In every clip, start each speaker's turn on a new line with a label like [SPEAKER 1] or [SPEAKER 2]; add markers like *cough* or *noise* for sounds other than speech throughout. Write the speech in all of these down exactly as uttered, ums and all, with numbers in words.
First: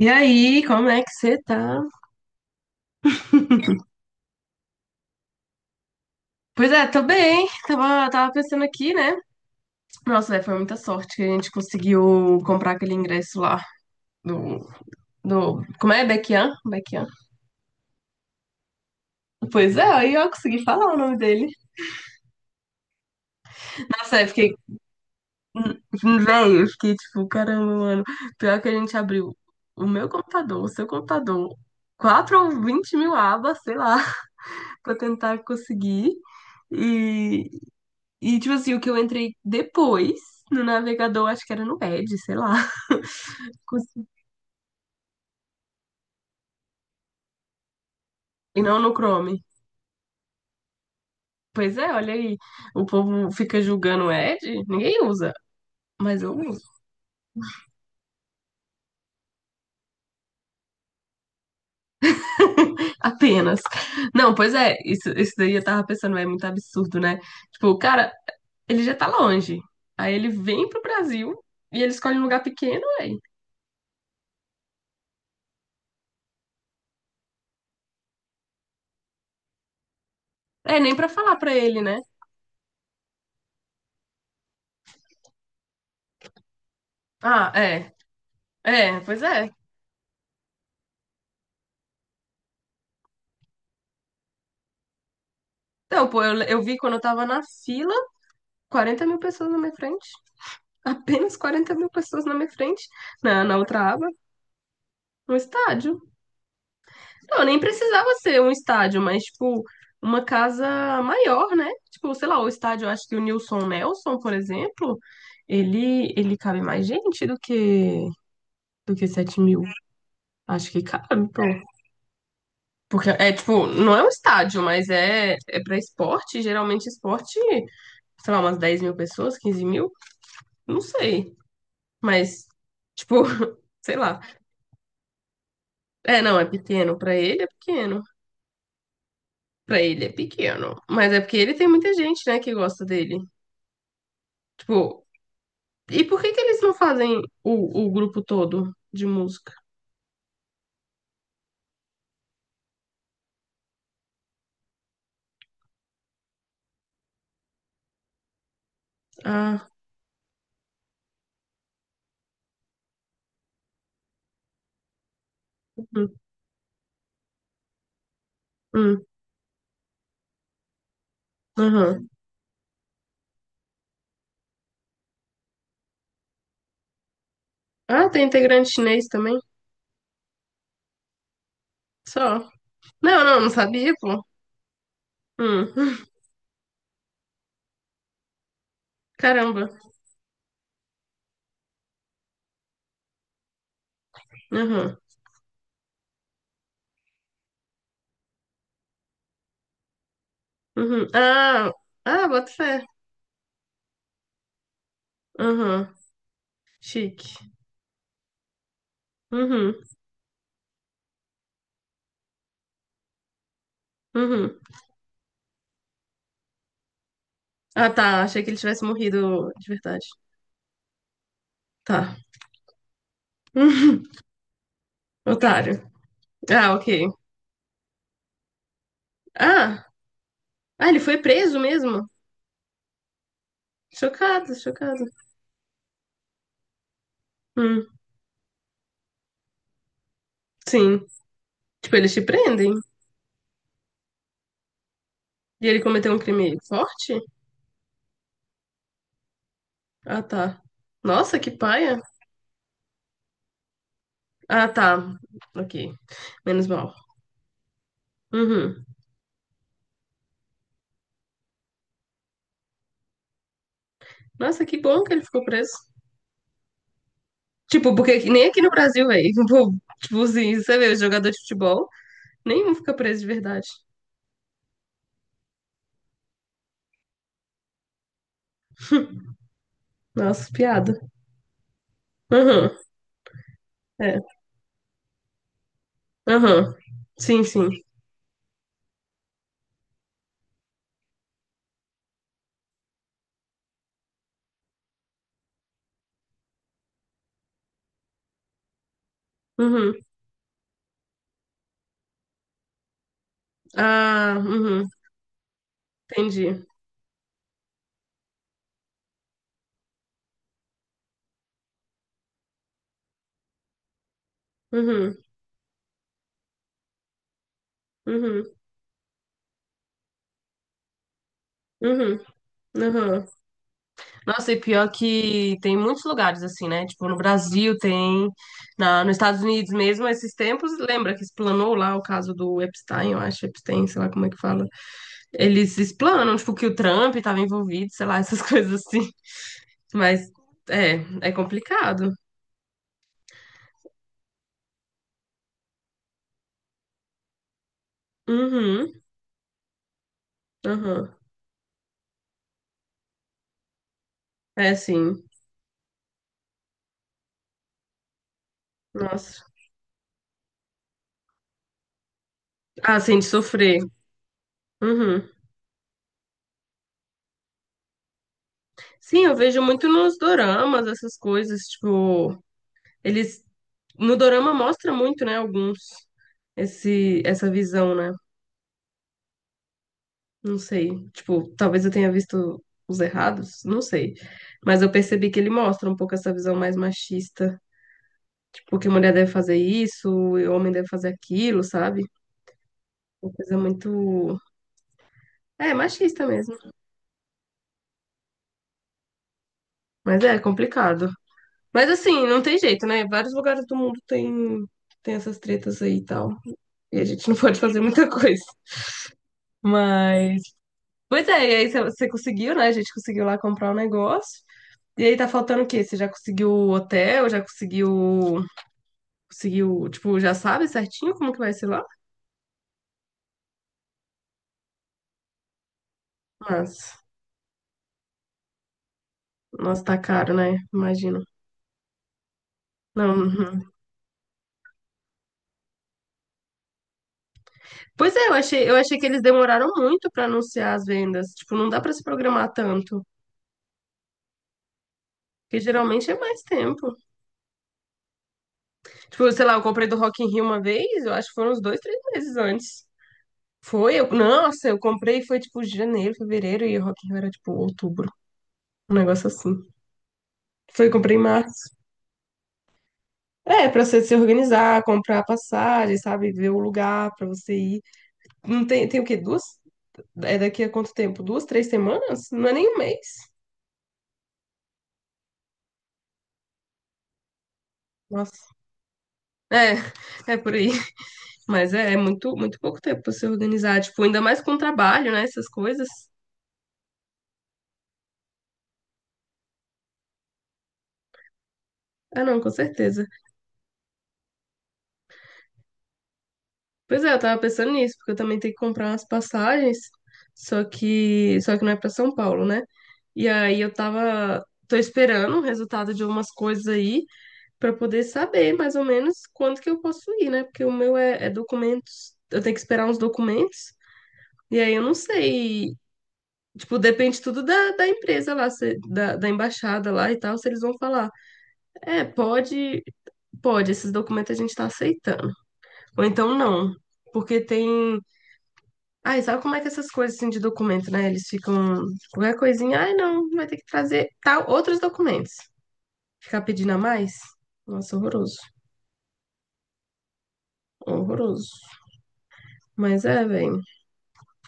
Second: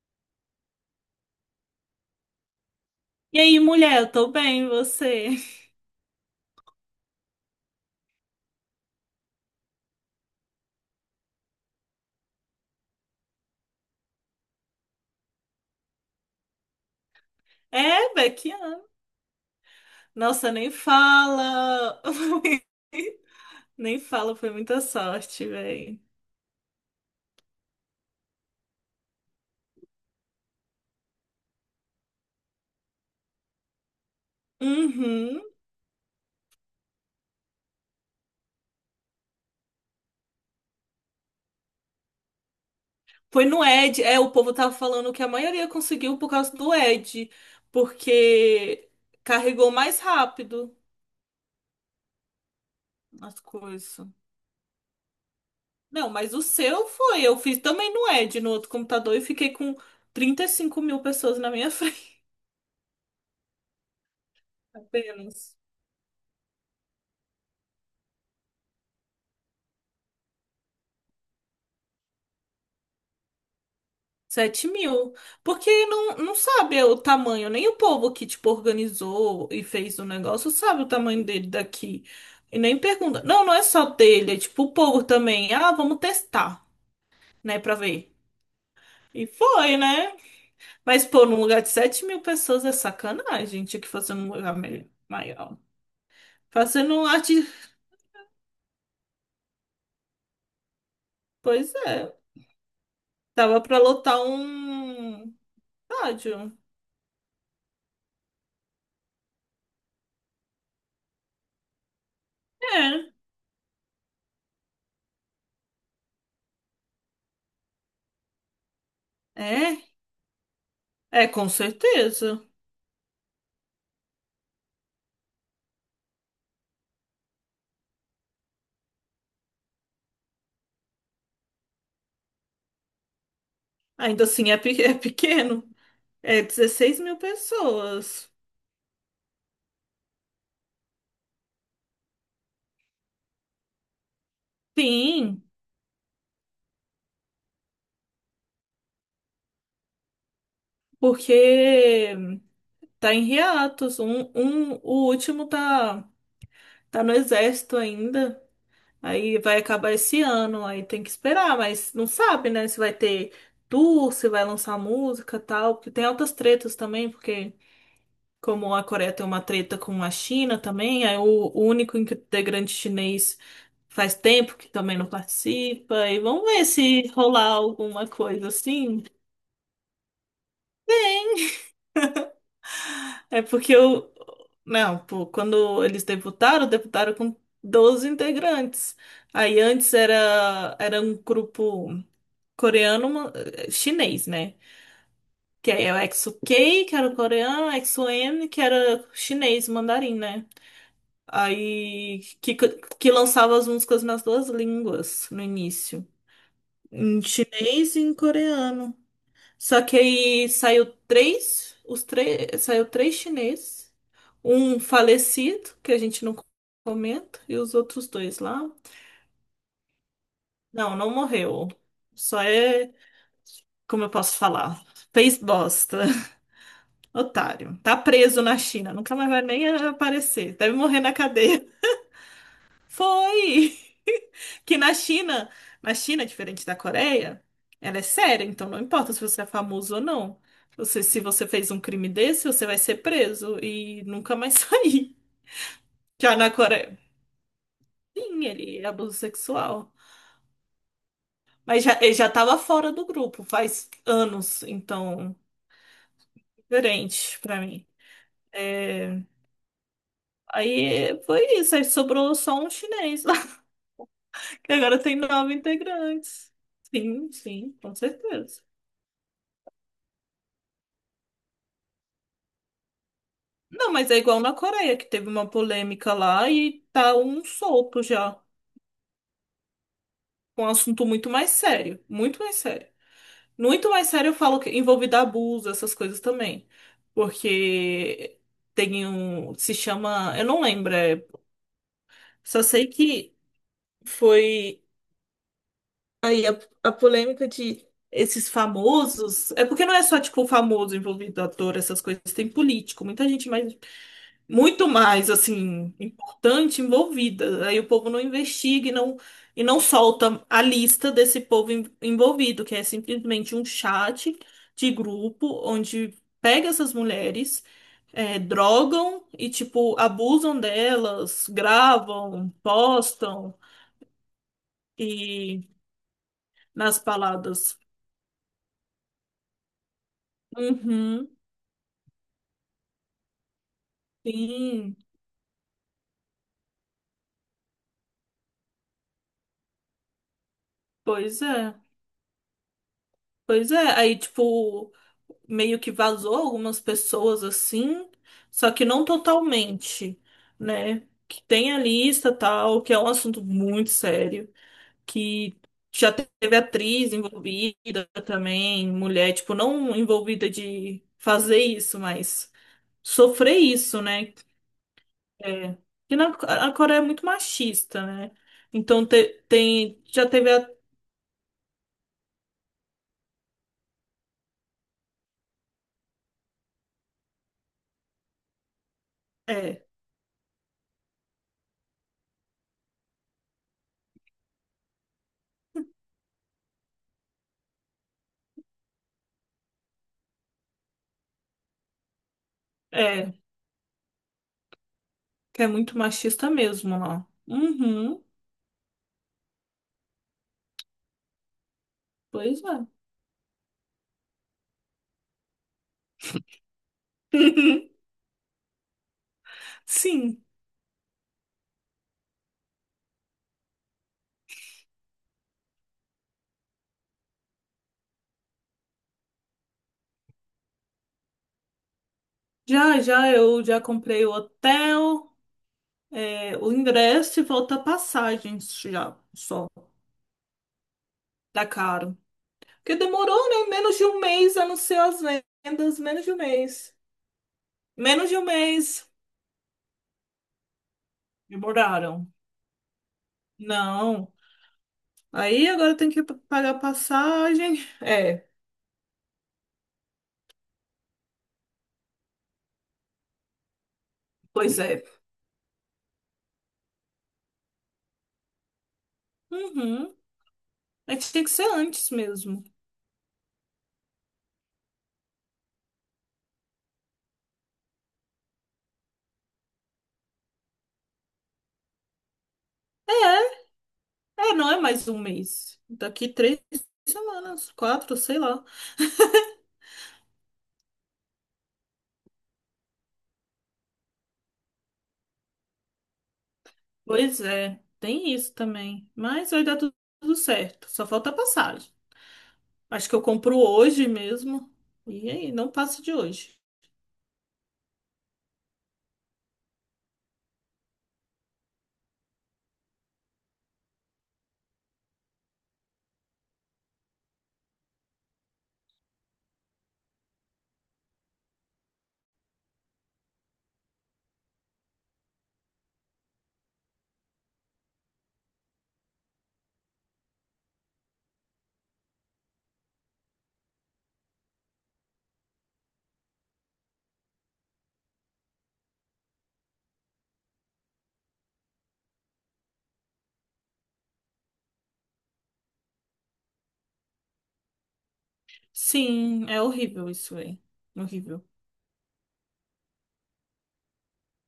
[SPEAKER 1] E aí, como é que você tá?
[SPEAKER 2] E aí, mulher, eu tô bem, e você? *laughs*
[SPEAKER 1] Pois é, tô bem. Tava, tava pensando aqui, né? Nossa, é, foi muita sorte que a gente conseguiu comprar aquele ingresso lá do, do, como é? Baekhyun? Baekhyun.
[SPEAKER 2] É, Bequiana.
[SPEAKER 1] Pois é, aí eu
[SPEAKER 2] Nossa,
[SPEAKER 1] consegui
[SPEAKER 2] nem
[SPEAKER 1] falar o nome dele.
[SPEAKER 2] fala. *laughs* Nem
[SPEAKER 1] Nossa, é,
[SPEAKER 2] fala, foi
[SPEAKER 1] fiquei,
[SPEAKER 2] muita sorte, véi.
[SPEAKER 1] hum, velho, eu fiquei tipo, caramba, mano. Pior que a gente abriu o meu computador, o seu computador, quatro ou vinte mil abas, sei lá, *laughs* pra tentar
[SPEAKER 2] Uhum.
[SPEAKER 1] conseguir. E, E, tipo assim, o que eu entrei depois no navegador, acho que era no Edge, sei lá.
[SPEAKER 2] Foi no Ed. É,
[SPEAKER 1] *laughs*
[SPEAKER 2] o povo tava falando que a maioria conseguiu por causa do Ed,
[SPEAKER 1] E não
[SPEAKER 2] porque
[SPEAKER 1] no Chrome.
[SPEAKER 2] carregou mais rápido
[SPEAKER 1] Pois é, olha aí. O povo
[SPEAKER 2] as
[SPEAKER 1] fica
[SPEAKER 2] coisas.
[SPEAKER 1] julgando o Edge, ninguém usa.
[SPEAKER 2] Não,
[SPEAKER 1] Mas eu
[SPEAKER 2] mas o
[SPEAKER 1] uso.
[SPEAKER 2] seu foi. Eu fiz também no Ed, no outro computador, e fiquei com trinta e cinco mil pessoas na minha *laughs* frente
[SPEAKER 1] *laughs* Apenas. Não, pois é, isso, isso daí
[SPEAKER 2] apenas.
[SPEAKER 1] eu tava pensando, é muito absurdo, né? Tipo, o cara, ele já tá longe. Aí ele vem pro Brasil e ele escolhe um lugar pequeno, aí.
[SPEAKER 2] Sete mil. Porque não, não sabe o tamanho, nem o povo que, tipo, organizou e fez o negócio
[SPEAKER 1] É,
[SPEAKER 2] sabe o
[SPEAKER 1] nem pra
[SPEAKER 2] tamanho
[SPEAKER 1] falar
[SPEAKER 2] dele
[SPEAKER 1] pra ele, né?
[SPEAKER 2] daqui. E nem pergunta. Não, não é só dele, é tipo o povo também. Ah, vamos testar,
[SPEAKER 1] Ah,
[SPEAKER 2] né, pra
[SPEAKER 1] é.
[SPEAKER 2] ver.
[SPEAKER 1] É, pois
[SPEAKER 2] E
[SPEAKER 1] é.
[SPEAKER 2] foi, né? Mas, pô, num lugar de sete mil pessoas é sacanagem. Tinha que fazer num lugar me- maior.
[SPEAKER 1] Então, pô, eu, eu vi quando
[SPEAKER 2] Fazendo
[SPEAKER 1] eu
[SPEAKER 2] um
[SPEAKER 1] tava
[SPEAKER 2] arte.
[SPEAKER 1] na fila, quarenta mil pessoas na minha frente. Apenas quarenta
[SPEAKER 2] Pois
[SPEAKER 1] mil
[SPEAKER 2] é.
[SPEAKER 1] pessoas na minha frente, na, na
[SPEAKER 2] Tava pra
[SPEAKER 1] outra aba,
[SPEAKER 2] lotar um
[SPEAKER 1] um estádio.
[SPEAKER 2] estádio.
[SPEAKER 1] Não, nem precisava ser um estádio, mas, tipo, uma casa maior, né? Tipo, sei lá, o estádio, eu acho
[SPEAKER 2] É,
[SPEAKER 1] que o Nilson Nelson, por exemplo, ele, ele cabe mais gente do que, do que sete mil.
[SPEAKER 2] é,
[SPEAKER 1] Acho que
[SPEAKER 2] é,
[SPEAKER 1] cabe, pô.
[SPEAKER 2] com certeza.
[SPEAKER 1] Porque é, tipo, não é um estádio, mas é, é pra esporte. Geralmente, esporte, sei lá, umas dez mil pessoas, quinze mil, não sei. Mas, tipo, *laughs* sei lá.
[SPEAKER 2] Ainda assim é pe- é pequeno.
[SPEAKER 1] É, não,
[SPEAKER 2] É
[SPEAKER 1] é pequeno.
[SPEAKER 2] dezesseis
[SPEAKER 1] Pra
[SPEAKER 2] mil
[SPEAKER 1] ele é pequeno.
[SPEAKER 2] pessoas.
[SPEAKER 1] Pra ele é pequeno. Mas é porque ele tem muita gente, né, que gosta dele. Tipo,
[SPEAKER 2] Sim,
[SPEAKER 1] e por que que eles não fazem o, o grupo todo de música?
[SPEAKER 2] porque tá em hiatos. Um, um, o último tá, tá no exército ainda. Aí vai
[SPEAKER 1] Ah,
[SPEAKER 2] acabar esse ano, aí tem que esperar, mas não sabe, né, se vai ter tour, se vai lançar música, e tal, porque tem
[SPEAKER 1] hum,
[SPEAKER 2] altas tretas também, porque como a
[SPEAKER 1] hum,
[SPEAKER 2] Coreia tem uma treta com a China também, aí o, o único
[SPEAKER 1] aham.
[SPEAKER 2] integrante chinês faz tempo que também não participa, e vamos ver se rolar alguma
[SPEAKER 1] Ah, tem
[SPEAKER 2] coisa
[SPEAKER 1] integrante
[SPEAKER 2] assim.
[SPEAKER 1] chinês também? Só. Não, não,
[SPEAKER 2] É
[SPEAKER 1] não
[SPEAKER 2] porque
[SPEAKER 1] sabia,
[SPEAKER 2] eu.
[SPEAKER 1] pô.
[SPEAKER 2] Não, pô,
[SPEAKER 1] Hum,
[SPEAKER 2] quando eles
[SPEAKER 1] *laughs*
[SPEAKER 2] debutaram, debutaram com doze integrantes. Aí
[SPEAKER 1] caramba.
[SPEAKER 2] antes era, era um grupo coreano, uma- eh, chinês, né?
[SPEAKER 1] Aham,
[SPEAKER 2] Que aí é o exo K, que era o coreano, exo eme, que era chinês, mandarim, né?
[SPEAKER 1] uhum. Ah,
[SPEAKER 2] Aí
[SPEAKER 1] ah, bota
[SPEAKER 2] que,
[SPEAKER 1] fé.
[SPEAKER 2] que lançava as músicas nas duas línguas no
[SPEAKER 1] Aham,
[SPEAKER 2] início, em
[SPEAKER 1] chique.
[SPEAKER 2] chinês e em coreano.
[SPEAKER 1] Uhum,
[SPEAKER 2] Só que aí saiu três, os três, saiu três chineses,
[SPEAKER 1] uhum.
[SPEAKER 2] um falecido, que a gente não comenta, e os
[SPEAKER 1] Ah,
[SPEAKER 2] outros
[SPEAKER 1] tá,
[SPEAKER 2] dois
[SPEAKER 1] achei que ele
[SPEAKER 2] lá.
[SPEAKER 1] tivesse morrido de verdade.
[SPEAKER 2] Não, não morreu.
[SPEAKER 1] Tá.
[SPEAKER 2] Só é,
[SPEAKER 1] *laughs*
[SPEAKER 2] como eu posso falar? Fez
[SPEAKER 1] Otário.
[SPEAKER 2] bosta.
[SPEAKER 1] Ah, ok.
[SPEAKER 2] *laughs* Otário. Tá preso na China, nunca mais vai nem
[SPEAKER 1] Ah,
[SPEAKER 2] aparecer. Deve
[SPEAKER 1] Ah, ele
[SPEAKER 2] morrer na
[SPEAKER 1] foi preso
[SPEAKER 2] cadeia.
[SPEAKER 1] mesmo?
[SPEAKER 2] *laughs* Foi!
[SPEAKER 1] Chocado,
[SPEAKER 2] Que na
[SPEAKER 1] chocado.
[SPEAKER 2] China, na China, diferente da Coreia,
[SPEAKER 1] Hum,
[SPEAKER 2] ela é séria, então não importa se você é famoso ou não. Você,
[SPEAKER 1] sim.
[SPEAKER 2] se você fez um
[SPEAKER 1] Tipo,
[SPEAKER 2] crime
[SPEAKER 1] eles te
[SPEAKER 2] desse, você
[SPEAKER 1] prendem?
[SPEAKER 2] vai ser preso e nunca mais *laughs* sair.
[SPEAKER 1] E ele cometeu um
[SPEAKER 2] Já na
[SPEAKER 1] crime
[SPEAKER 2] Coreia,
[SPEAKER 1] forte?
[SPEAKER 2] sim, ele é abuso sexual.
[SPEAKER 1] Ah, tá. Nossa, que
[SPEAKER 2] Mas já,
[SPEAKER 1] paia.
[SPEAKER 2] ele já tava fora do grupo faz anos,
[SPEAKER 1] Ah, tá.
[SPEAKER 2] então,
[SPEAKER 1] Ok. Menos mal.
[SPEAKER 2] diferente pra mim.
[SPEAKER 1] Uhum.
[SPEAKER 2] É, aí foi isso, aí sobrou só um chinês lá, *laughs*
[SPEAKER 1] Nossa,
[SPEAKER 2] que
[SPEAKER 1] que
[SPEAKER 2] agora
[SPEAKER 1] bom que
[SPEAKER 2] tem
[SPEAKER 1] ele ficou
[SPEAKER 2] nove
[SPEAKER 1] preso.
[SPEAKER 2] integrantes. Sim, sim, com
[SPEAKER 1] Tipo, porque aqui- nem aqui
[SPEAKER 2] certeza.
[SPEAKER 1] no Brasil, velho. *laughs* Tipo, assim, você vê, jogador de futebol, nenhum fica preso de verdade.
[SPEAKER 2] Não, mas é igual na Coreia, que teve uma polêmica lá e tá um solto já.
[SPEAKER 1] Nossa,
[SPEAKER 2] Um
[SPEAKER 1] piada.
[SPEAKER 2] assunto muito mais sério. Muito mais
[SPEAKER 1] Uhum.
[SPEAKER 2] sério. Muito mais
[SPEAKER 1] É.
[SPEAKER 2] sério, eu falo que envolvido abuso, essas coisas também.
[SPEAKER 1] Uhum. Sim, sim.
[SPEAKER 2] Porque tem um. Se chama. Eu não lembro. É- só sei que foi aí a, a polêmica de esses famosos. É porque não
[SPEAKER 1] Uhum.
[SPEAKER 2] é só, tipo, famoso envolvido, ator, essas coisas. Tem político, muita gente mais.
[SPEAKER 1] Ah,
[SPEAKER 2] Muito
[SPEAKER 1] uhum.
[SPEAKER 2] mais assim
[SPEAKER 1] Entendi.
[SPEAKER 2] importante envolvida. Aí o povo não investiga e não, e não solta a lista desse povo en- envolvido, que é simplesmente um chat de
[SPEAKER 1] Uhum.
[SPEAKER 2] grupo onde pega essas mulheres, eh,
[SPEAKER 1] Uhum.
[SPEAKER 2] drogam e tipo abusam delas,
[SPEAKER 1] Uhum.
[SPEAKER 2] gravam,
[SPEAKER 1] Uhum.
[SPEAKER 2] postam
[SPEAKER 1] Nossa, e pior que
[SPEAKER 2] e
[SPEAKER 1] tem muitos lugares assim, né?
[SPEAKER 2] nas
[SPEAKER 1] Tipo, no Brasil
[SPEAKER 2] baladas.
[SPEAKER 1] tem, na, nos Estados Unidos mesmo, esses tempos, lembra que
[SPEAKER 2] Uhum,
[SPEAKER 1] explanou lá o caso do Epstein, eu acho, Epstein, sei lá como é que fala.
[SPEAKER 2] sim,
[SPEAKER 1] Eles explanam, tipo, que o Trump estava envolvido, sei lá, essas *laughs* coisas assim. Mas é, é
[SPEAKER 2] pois é.
[SPEAKER 1] complicado.
[SPEAKER 2] Pois é, aí tipo meio que vazou algumas pessoas assim, só que
[SPEAKER 1] Uhum,
[SPEAKER 2] não totalmente, né?
[SPEAKER 1] uhum.
[SPEAKER 2] Que tem a lista tal, que é um assunto muito sério,
[SPEAKER 1] É sim.
[SPEAKER 2] que já teve atriz envolvida também, mulher,
[SPEAKER 1] Nossa.
[SPEAKER 2] tipo, não envolvida de fazer isso, mas
[SPEAKER 1] Ah, sim, de
[SPEAKER 2] sofrer
[SPEAKER 1] sofrer.
[SPEAKER 2] isso, né?
[SPEAKER 1] Uhum.
[SPEAKER 2] É. E na, a Coreia é muito machista, né? Então
[SPEAKER 1] Sim, eu
[SPEAKER 2] te-
[SPEAKER 1] vejo muito
[SPEAKER 2] tem,
[SPEAKER 1] nos
[SPEAKER 2] já teve a,
[SPEAKER 1] doramas essas coisas, tipo, eles No dorama mostra muito, né, alguns, esse, essa visão, né?
[SPEAKER 2] é,
[SPEAKER 1] Não sei. Tipo, talvez eu tenha visto os errados, não sei. Mas eu percebi que ele mostra um pouco essa visão mais machista. Tipo, que mulher deve fazer isso, e homem deve fazer aquilo, sabe? Uma
[SPEAKER 2] é,
[SPEAKER 1] coisa muito.
[SPEAKER 2] que é
[SPEAKER 1] É,
[SPEAKER 2] muito
[SPEAKER 1] machista
[SPEAKER 2] machista
[SPEAKER 1] mesmo.
[SPEAKER 2] mesmo lá. Uhum,
[SPEAKER 1] Mas é complicado. Mas assim, não tem
[SPEAKER 2] pois
[SPEAKER 1] jeito,
[SPEAKER 2] é.
[SPEAKER 1] né? Vários lugares do mundo tem, tem essas tretas aí e tal. E a gente não pode
[SPEAKER 2] *laughs*
[SPEAKER 1] fazer muita *laughs* coisa. Mas.
[SPEAKER 2] Sim.
[SPEAKER 1] Pois é, e aí você você conseguiu, né? A gente conseguiu lá comprar um negócio. E aí tá faltando o quê? Você já conseguiu o hotel? Já conseguiu. Conseguiu, tipo, já sabe certinho como que vai ser lá?
[SPEAKER 2] Já, já, eu já comprei o hotel, é, o
[SPEAKER 1] Mas,
[SPEAKER 2] ingresso e volta a passagens já, só.
[SPEAKER 1] nossa, tá caro, né? Imagino.
[SPEAKER 2] Tá caro. Porque
[SPEAKER 1] Não.
[SPEAKER 2] demorou,
[SPEAKER 1] Uhum.
[SPEAKER 2] né? Menos de um mês, a não ser as vendas, menos de um mês.
[SPEAKER 1] Pois é,
[SPEAKER 2] Menos
[SPEAKER 1] eu
[SPEAKER 2] de um
[SPEAKER 1] achei, eu achei que
[SPEAKER 2] mês.
[SPEAKER 1] eles demoraram muito pra anunciar as vendas. Tipo, não dá pra se
[SPEAKER 2] Demoraram.
[SPEAKER 1] programar tanto.
[SPEAKER 2] Não.
[SPEAKER 1] Porque
[SPEAKER 2] Aí agora tem
[SPEAKER 1] geralmente é
[SPEAKER 2] que p-
[SPEAKER 1] mais
[SPEAKER 2] pagar
[SPEAKER 1] tempo.
[SPEAKER 2] passagem. É,
[SPEAKER 1] Tipo, sei lá, eu comprei do Rock in Rio uma vez, eu acho que foram uns dois, três meses antes. Foi, eu, nossa, eu
[SPEAKER 2] pois é.
[SPEAKER 1] comprei, foi tipo janeiro, fevereiro, e o Rock in Rio era tipo outubro. Um negócio assim.
[SPEAKER 2] Uhum.
[SPEAKER 1] Foi,
[SPEAKER 2] A
[SPEAKER 1] comprei em
[SPEAKER 2] gente tem que ser
[SPEAKER 1] março.
[SPEAKER 2] antes mesmo.
[SPEAKER 1] É, pra você se organizar, comprar passagem, sabe? Ver o lugar pra você ir. Não tem, tem o quê? Duas? É daqui a quanto tempo? Duas, três semanas? Não é nem um mês.
[SPEAKER 2] É, é, não é mais um mês. Daqui três semanas, quatro, sei
[SPEAKER 1] Nossa.
[SPEAKER 2] lá.
[SPEAKER 1] É, é por aí. Mas é, é muito, muito pouco tempo pra se organizar. Tipo, ainda mais com trabalho, né? Essas coisas.
[SPEAKER 2] Pois é, tem isso também. Mas vai dar tu- tudo certo. Só falta a passagem.
[SPEAKER 1] Ah, não, com certeza.
[SPEAKER 2] Acho que eu compro hoje mesmo. E é aí, não passa de hoje.
[SPEAKER 1] Pois é, eu tava pensando nisso, porque eu também tenho que comprar umas passagens. Só que, só que não é pra São Paulo, né? E aí eu tava, tô esperando o resultado de umas coisas aí. Para poder saber mais ou menos quando que eu posso ir, né? Porque o meu é, é documentos, eu tenho que esperar uns documentos, e aí eu não sei. Tipo, depende tudo da, da empresa lá, se- da, da embaixada lá e tal, se eles vão falar. É, pode, pode, esses documentos a gente tá aceitando. Ou então não. Porque tem. Ai, sabe como é que essas coisas assim de documento, né? Eles ficam. Qualquer coisinha, ai, não, vai ter que trazer tal, outros documentos. Ficar pedindo a mais? Nossa, horroroso.
[SPEAKER 2] Sim, é horrível isso aí. Horrível.
[SPEAKER 1] Horroroso. Mas é, velho.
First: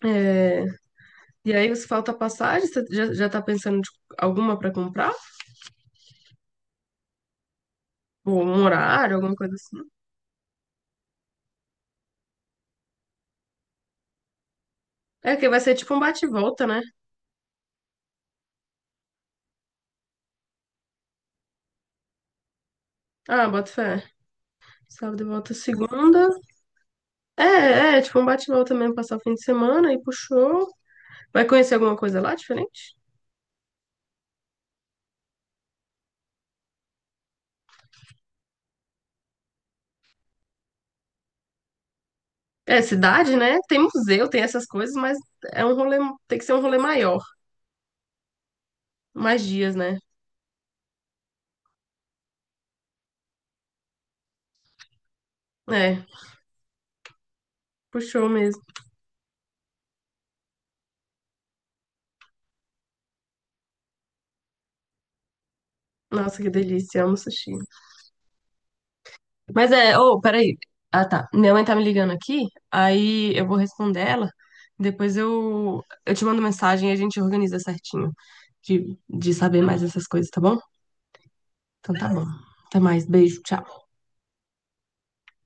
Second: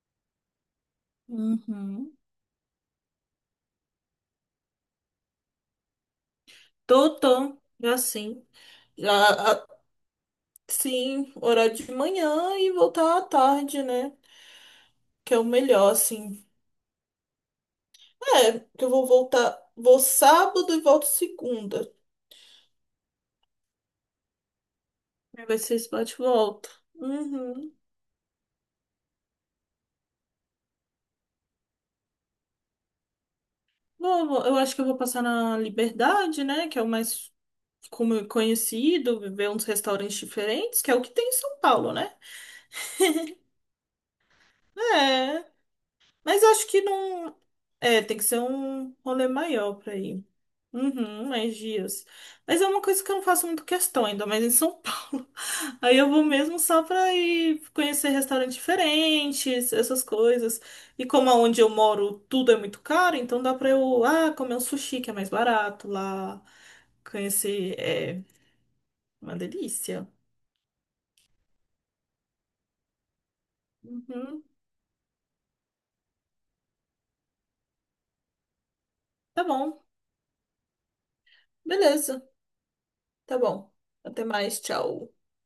[SPEAKER 1] É, e aí, você falta
[SPEAKER 2] Uhum.
[SPEAKER 1] passagem, você já, já tá pensando de alguma pra comprar?
[SPEAKER 2] Tô, tô. Já
[SPEAKER 1] Ou
[SPEAKER 2] sim.
[SPEAKER 1] um
[SPEAKER 2] Já,
[SPEAKER 1] horário, alguma coisa
[SPEAKER 2] a-
[SPEAKER 1] assim?
[SPEAKER 2] sim, horário de manhã e voltar à tarde, né?
[SPEAKER 1] É
[SPEAKER 2] Que é o
[SPEAKER 1] que vai ser
[SPEAKER 2] melhor,
[SPEAKER 1] tipo um bate e
[SPEAKER 2] assim.
[SPEAKER 1] volta, né?
[SPEAKER 2] É, que eu vou voltar. Vou sábado e volto segunda.
[SPEAKER 1] Ah, bota fé. Sábado e
[SPEAKER 2] Aí
[SPEAKER 1] volta
[SPEAKER 2] vai ser esse
[SPEAKER 1] segunda.
[SPEAKER 2] bate-volta.
[SPEAKER 1] É, é, é, tipo um bate e volta mesmo, passar o fim de semana e puxou. Vai conhecer alguma coisa lá diferente?
[SPEAKER 2] Vou, vou- eu acho que eu vou passar na Liberdade, né? Que é o mais como- conhecido, ver uns restaurantes diferentes, que é o que tem em São Paulo, né?
[SPEAKER 1] É, cidade, né? Tem museu, tem essas coisas, mas
[SPEAKER 2] É.
[SPEAKER 1] é um rolê, tem
[SPEAKER 2] Mas
[SPEAKER 1] que ser um
[SPEAKER 2] acho
[SPEAKER 1] rolê
[SPEAKER 2] que
[SPEAKER 1] maior,
[SPEAKER 2] não. É, tem que ser um rolê
[SPEAKER 1] mais
[SPEAKER 2] maior
[SPEAKER 1] dias,
[SPEAKER 2] pra
[SPEAKER 1] né?
[SPEAKER 2] ir. Uhum, mais dias. Mas é uma coisa que eu não faço muito questão ainda, mas em São Paulo. *laughs* Aí
[SPEAKER 1] É,
[SPEAKER 2] eu vou mesmo só pra ir conhecer
[SPEAKER 1] puxou
[SPEAKER 2] restaurantes
[SPEAKER 1] mesmo.
[SPEAKER 2] diferentes, essas coisas. E como aonde eu moro tudo é muito caro, então dá pra eu, ah, comer um sushi que é mais barato
[SPEAKER 1] Nossa,
[SPEAKER 2] lá.
[SPEAKER 1] que delícia, amo sushi.
[SPEAKER 2] Conhecer, é uma
[SPEAKER 1] Mas é,
[SPEAKER 2] delícia.
[SPEAKER 1] ô, peraí. Ah, tá. Minha mãe tá me ligando aqui, aí eu vou responder ela.
[SPEAKER 2] Uhum,
[SPEAKER 1] Depois eu, eu te mando mensagem e a gente organiza certinho de, de
[SPEAKER 2] tá
[SPEAKER 1] saber
[SPEAKER 2] bom,
[SPEAKER 1] mais essas coisas, tá bom? Então tá bom.
[SPEAKER 2] beleza,
[SPEAKER 1] Até mais,
[SPEAKER 2] tá
[SPEAKER 1] beijo,
[SPEAKER 2] bom.
[SPEAKER 1] tchau.
[SPEAKER 2] Até mais, tchau.